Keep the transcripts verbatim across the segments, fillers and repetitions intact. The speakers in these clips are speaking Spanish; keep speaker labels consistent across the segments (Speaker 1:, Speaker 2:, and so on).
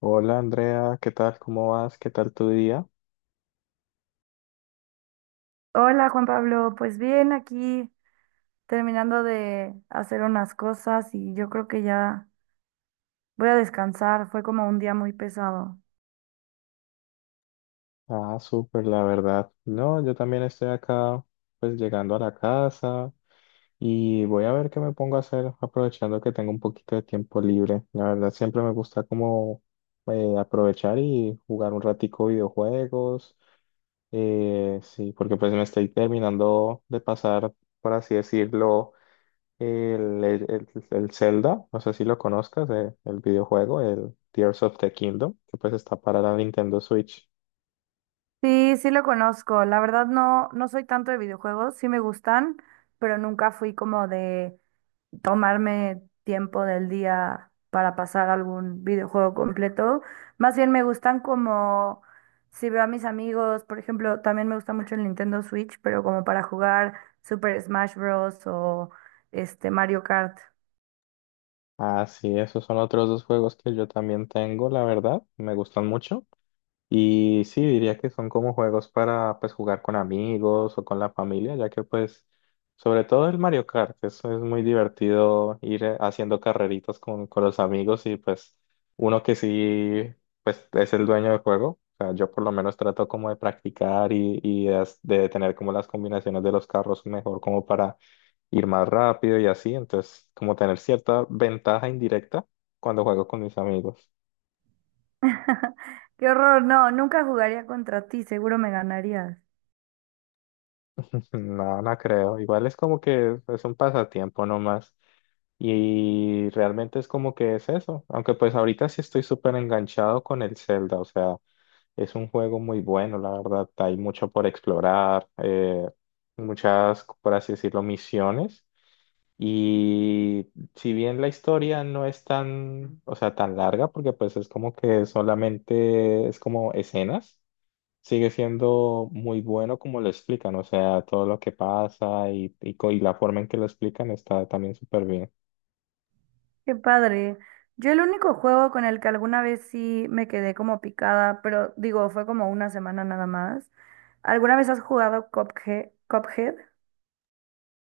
Speaker 1: Hola Andrea, ¿qué tal? ¿Cómo vas? ¿Qué tal tu día?
Speaker 2: Hola Juan Pablo, pues bien, aquí terminando de hacer unas cosas y yo creo que ya voy a descansar, fue como un día muy pesado.
Speaker 1: Ah, súper, la verdad. No, yo también estoy acá, pues llegando a la casa y voy a ver qué me pongo a hacer, aprovechando que tengo un poquito de tiempo libre. La verdad, siempre me gusta como eh, aprovechar y jugar un ratico videojuegos. Eh, sí, porque pues me estoy terminando de pasar, por así decirlo. El, el, el- Zelda, no sé si lo conozcas, eh, el videojuego, el Tears of the Kingdom, que pues está para la Nintendo Switch.
Speaker 2: Sí, sí lo conozco, la verdad no, no soy tanto de videojuegos, sí me gustan, pero nunca fui como de tomarme tiempo del día para pasar algún videojuego completo. Más bien me gustan como si veo a mis amigos, por ejemplo, también me gusta mucho el Nintendo Switch, pero como para jugar Super Smash Bros. O este Mario Kart.
Speaker 1: Ah, sí, esos son otros dos juegos que yo también tengo, la verdad, me gustan mucho. Y sí, diría que son como juegos para pues jugar con amigos o con la familia, ya que pues sobre todo el Mario Kart, eso es muy divertido ir eh, haciendo carreritas con, con los amigos y pues uno que sí pues es el dueño del juego, o sea, yo por lo menos trato como de practicar y, y de, as- de tener como las combinaciones de los carros mejor como para ir más rápido y así, entonces como tener cierta ventaja indirecta cuando juego con mis amigos.
Speaker 2: Qué horror, no, nunca jugaría contra ti, seguro me ganarías.
Speaker 1: Pues no, no creo. Igual es como que es un pasatiempo nomás. Y realmente es como que es eso. Aunque pues ahorita sí estoy súper enganchado con el Zelda. O sea, es un juego muy bueno, la verdad. Hay mucho por explorar, eh, muchas, por así decirlo, misiones. Y si bien la historia no es tan, o sea, tan larga, porque pues es como que solamente es como escenas, sigue siendo muy bueno como lo explican, o sea, todo lo que pasa y, y, co- y la forma en que lo explican está también súper bien.
Speaker 2: Qué padre. Yo el único juego con el que alguna vez sí me quedé como picada, pero digo, fue como una semana nada más. ¿Alguna vez has jugado Cuphead? ¿Cuphead?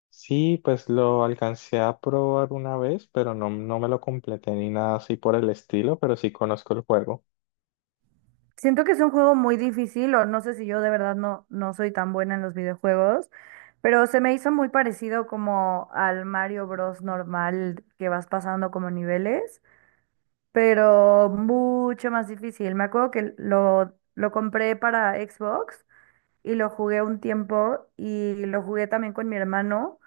Speaker 1: Sí, pues lo alcancé a probar una vez, pero no, no me lo completé ni nada así por el estilo, pero sí conozco el juego.
Speaker 2: Siento que es un juego muy difícil, o no sé si yo de verdad no, no soy tan buena en los videojuegos, pero se me hizo muy parecido como al Mario Bros. Normal que vas pasando como niveles, pero mucho más difícil. Me acuerdo que lo, lo compré para Xbox y lo jugué un tiempo y lo jugué también con mi hermano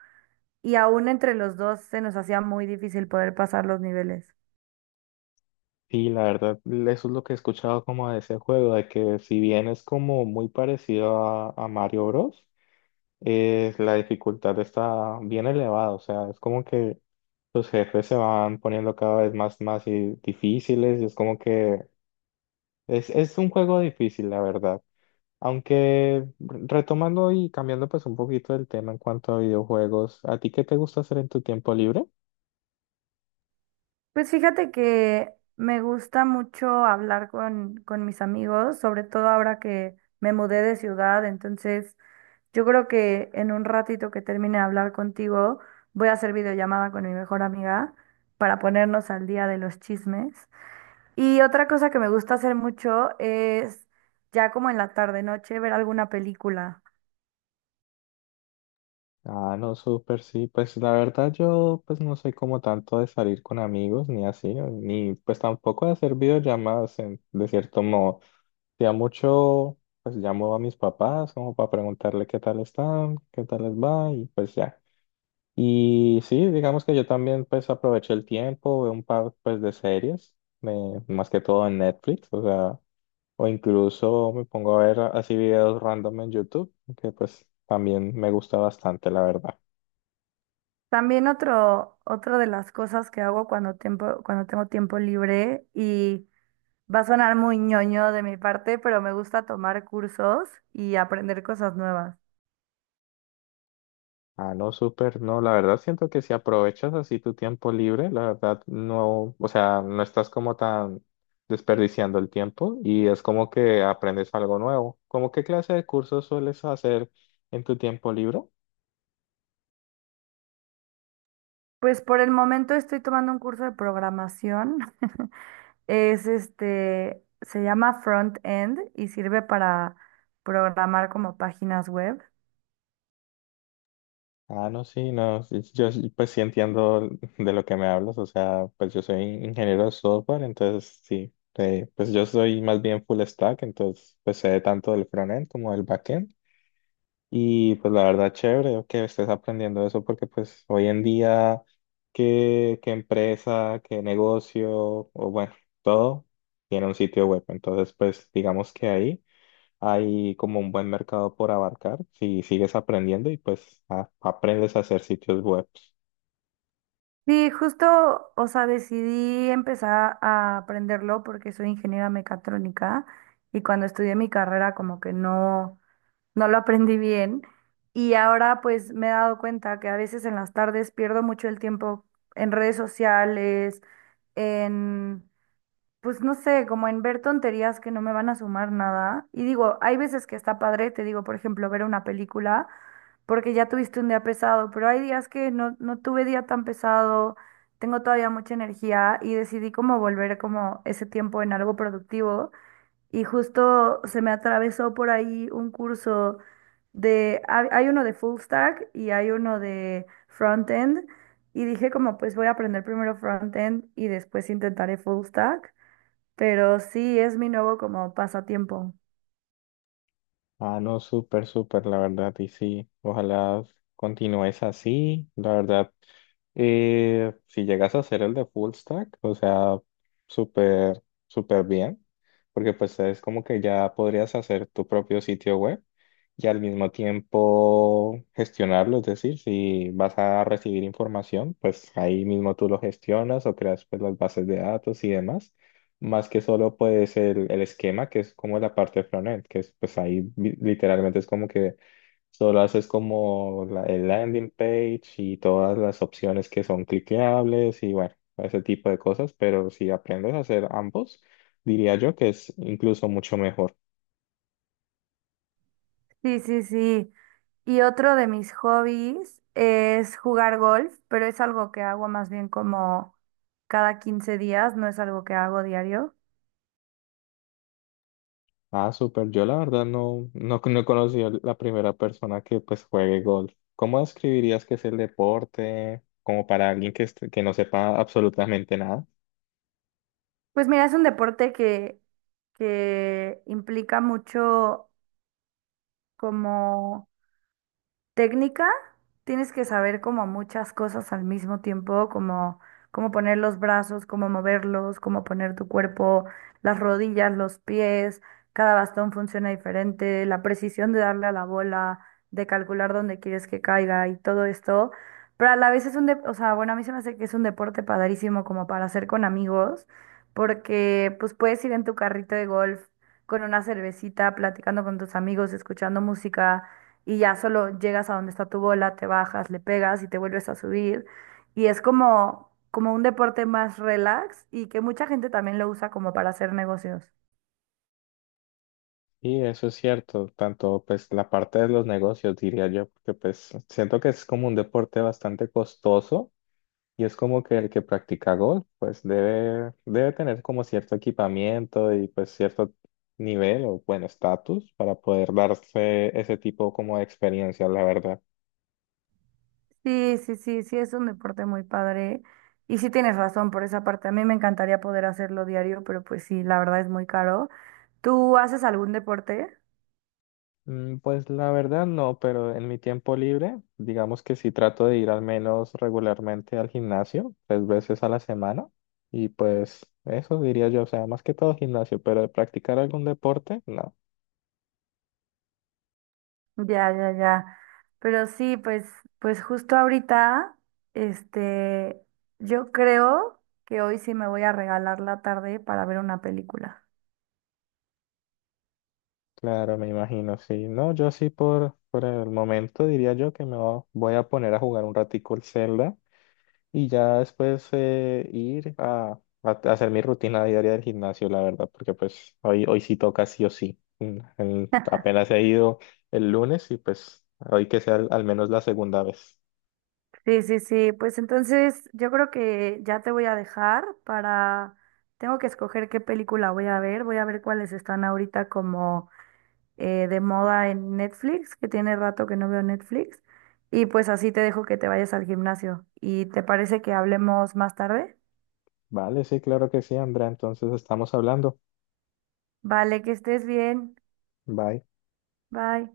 Speaker 2: y aún entre los dos se nos hacía muy difícil poder pasar los niveles.
Speaker 1: Sí, la verdad, eso es lo que he escuchado como de ese juego, de que si bien es como muy parecido a, a Mario Bros., eh, la dificultad está bien elevada, o sea, es como que sus jefes se van poniendo cada vez más, más y difíciles y es como que es, es un juego difícil, la verdad. Aunque retomando y cambiando pues un poquito el tema en cuanto a videojuegos, ¿a ti qué te gusta hacer en tu tiempo libre?
Speaker 2: Pues fíjate que me gusta mucho hablar con, con mis amigos, sobre todo ahora que me mudé de ciudad, entonces yo creo que en un ratito que termine de hablar contigo, voy a hacer videollamada con mi mejor amiga para ponernos al día de los chismes. Y otra cosa que me gusta hacer mucho es ya como en la tarde noche ver alguna película.
Speaker 1: Ah, no, súper, sí. Pues la verdad yo pues no soy como tanto de salir con amigos ni así, ¿no? Ni pues tampoco de hacer videollamadas en- de cierto modo. Ya mucho pues llamo a mis papás como para preguntarle qué tal están, qué tal les va y pues ya. Y sí, digamos que yo también pues aproveché el tiempo, veo un par pues de series, me- más que todo en Netflix, o sea, o incluso me pongo a ver así videos random en YouTube, que pues también me gusta bastante, la verdad.
Speaker 2: También otro, otro de las cosas que hago cuando tiempo, cuando tengo tiempo libre y va a sonar muy ñoño de mi parte, pero me gusta tomar cursos y aprender cosas nuevas.
Speaker 1: Ah, no, súper, no, la verdad siento que si aprovechas así tu tiempo libre, la verdad no, o sea, no estás como tan desperdiciando el tiempo y es como que aprendes algo nuevo. ¿Cómo qué clase de cursos sueles hacer en tu tiempo libre?
Speaker 2: Pues por el momento estoy tomando un curso de programación. Es este, se llama Front End y sirve para programar como páginas web.
Speaker 1: Ah, no, sí, no, sí, sí, yo sí, pues sí entiendo de lo que me hablas, o sea, pues yo soy ingeniero de software, entonces sí, eh, pues yo soy más bien full stack, entonces pues sé tanto del frontend como del backend y pues la verdad chévere que estés aprendiendo eso porque pues hoy en día qué, qué empresa, qué negocio o bueno, todo tiene un sitio web, entonces pues digamos que ahí hay como un buen mercado por abarcar si sigues aprendiendo y pues a- aprendes a hacer sitios web.
Speaker 2: Sí, justo, o sea, decidí empezar a aprenderlo porque soy ingeniera mecatrónica y cuando estudié mi carrera como que no, no lo aprendí bien, y ahora pues me he dado cuenta que a veces en las tardes pierdo mucho el tiempo en redes sociales, en pues no sé, como en ver tonterías que no me van a sumar nada. Y digo, hay veces que está padre, te digo, por ejemplo, ver una película, porque ya tuviste un día pesado, pero hay días que no, no tuve día tan pesado, tengo todavía mucha energía y decidí como volver como ese tiempo en algo productivo. Y justo se me atravesó por ahí un curso de, hay hay uno de full stack y hay uno de front end. Y dije como, pues voy a aprender primero front end y después intentaré full stack. Pero sí, es mi nuevo como pasatiempo.
Speaker 1: Ah, no, súper, súper, la verdad, y sí, ojalá continúes así, la verdad. Y si llegas a hacer el de full stack, o sea, súper, súper bien, porque pues es como que ya podrías hacer tu propio sitio web y al mismo tiempo gestionarlo, es decir, si vas a recibir información, pues ahí mismo tú lo gestionas o creas pues las bases de datos y demás, más que solo pues el, el esquema, que es como la parte frontend, que es pues ahí vi- literalmente es como que solo haces como la- el landing page y todas las opciones que son cliqueables y bueno, ese tipo de cosas, pero si aprendes a hacer ambos, diría yo que es incluso mucho mejor.
Speaker 2: Sí, sí, sí. Y otro de mis hobbies es jugar golf, pero es algo que hago más bien como cada quince días, no es algo que hago diario.
Speaker 1: Ah, súper. Yo la verdad no, no, no conocí a la primera persona que pues juegue golf. ¿Cómo describirías que es el deporte? Como para alguien que, est- que no sepa absolutamente nada.
Speaker 2: Pues mira, es un deporte que, que implica mucho como técnica, tienes que saber como muchas cosas al mismo tiempo, como cómo poner los brazos, cómo moverlos, cómo poner tu cuerpo, las rodillas, los pies, cada bastón funciona diferente, la precisión de darle a la bola, de calcular dónde quieres que caiga y todo esto. Pero a la vez es un, dep- o sea, bueno, a mí se me hace que es un deporte padrísimo como para hacer con amigos, porque pues puedes ir en tu carrito de golf con una cervecita, platicando con tus amigos, escuchando música, y ya solo llegas a donde está tu bola, te bajas, le pegas y te vuelves a subir. Y es como, como un deporte más relax y que mucha gente también lo usa como para hacer negocios.
Speaker 1: Y eso es cierto, tanto pues la parte de los negocios diría yo, porque pues siento que es como un deporte bastante costoso. Y es como que el que practica golf, pues debe, debe tener como cierto equipamiento y pues cierto nivel o bueno, estatus para poder darse ese tipo como de experiencia, la verdad.
Speaker 2: Sí, sí, sí, sí, es un deporte muy padre. Y sí tienes razón por esa parte. A mí me encantaría poder hacerlo diario, pero pues sí, la verdad es muy caro. ¿Tú haces algún deporte?
Speaker 1: Mm, pues la verdad no, pero en mi tiempo libre, digamos que sí trato de ir al menos regularmente al gimnasio, tres veces a la semana. Y pues eso diría yo, o sea, más que todo gimnasio, pero de practicar algún deporte, no.
Speaker 2: Ya, ya, ya. Pero sí, pues, pues, justo ahorita, este, yo creo que hoy sí me voy a regalar la tarde para ver una película.
Speaker 1: Claro, me imagino, sí. No, yo sí por, por el momento diría yo que me va- voy a poner a jugar un ratico el Zelda y ya después eh, ir a, a hacer mi rutina diaria del gimnasio, la verdad, porque pues hoy, hoy sí toca sí o sí. Mm, el- apenas he ido el lunes y pues hoy que sea al al menos la segunda vez.
Speaker 2: Sí, sí, sí. Pues entonces yo creo que ya te voy a dejar, para, tengo que escoger qué película voy a ver. Voy a ver cuáles están ahorita como eh, de moda en Netflix, que tiene rato que no veo Netflix. Y pues así te dejo que te vayas al gimnasio. ¿Y te parece que hablemos más tarde?
Speaker 1: Vale, sí, claro que sí, Andrea. Entonces estamos hablando.
Speaker 2: Vale, que estés bien.
Speaker 1: Bye.
Speaker 2: Bye.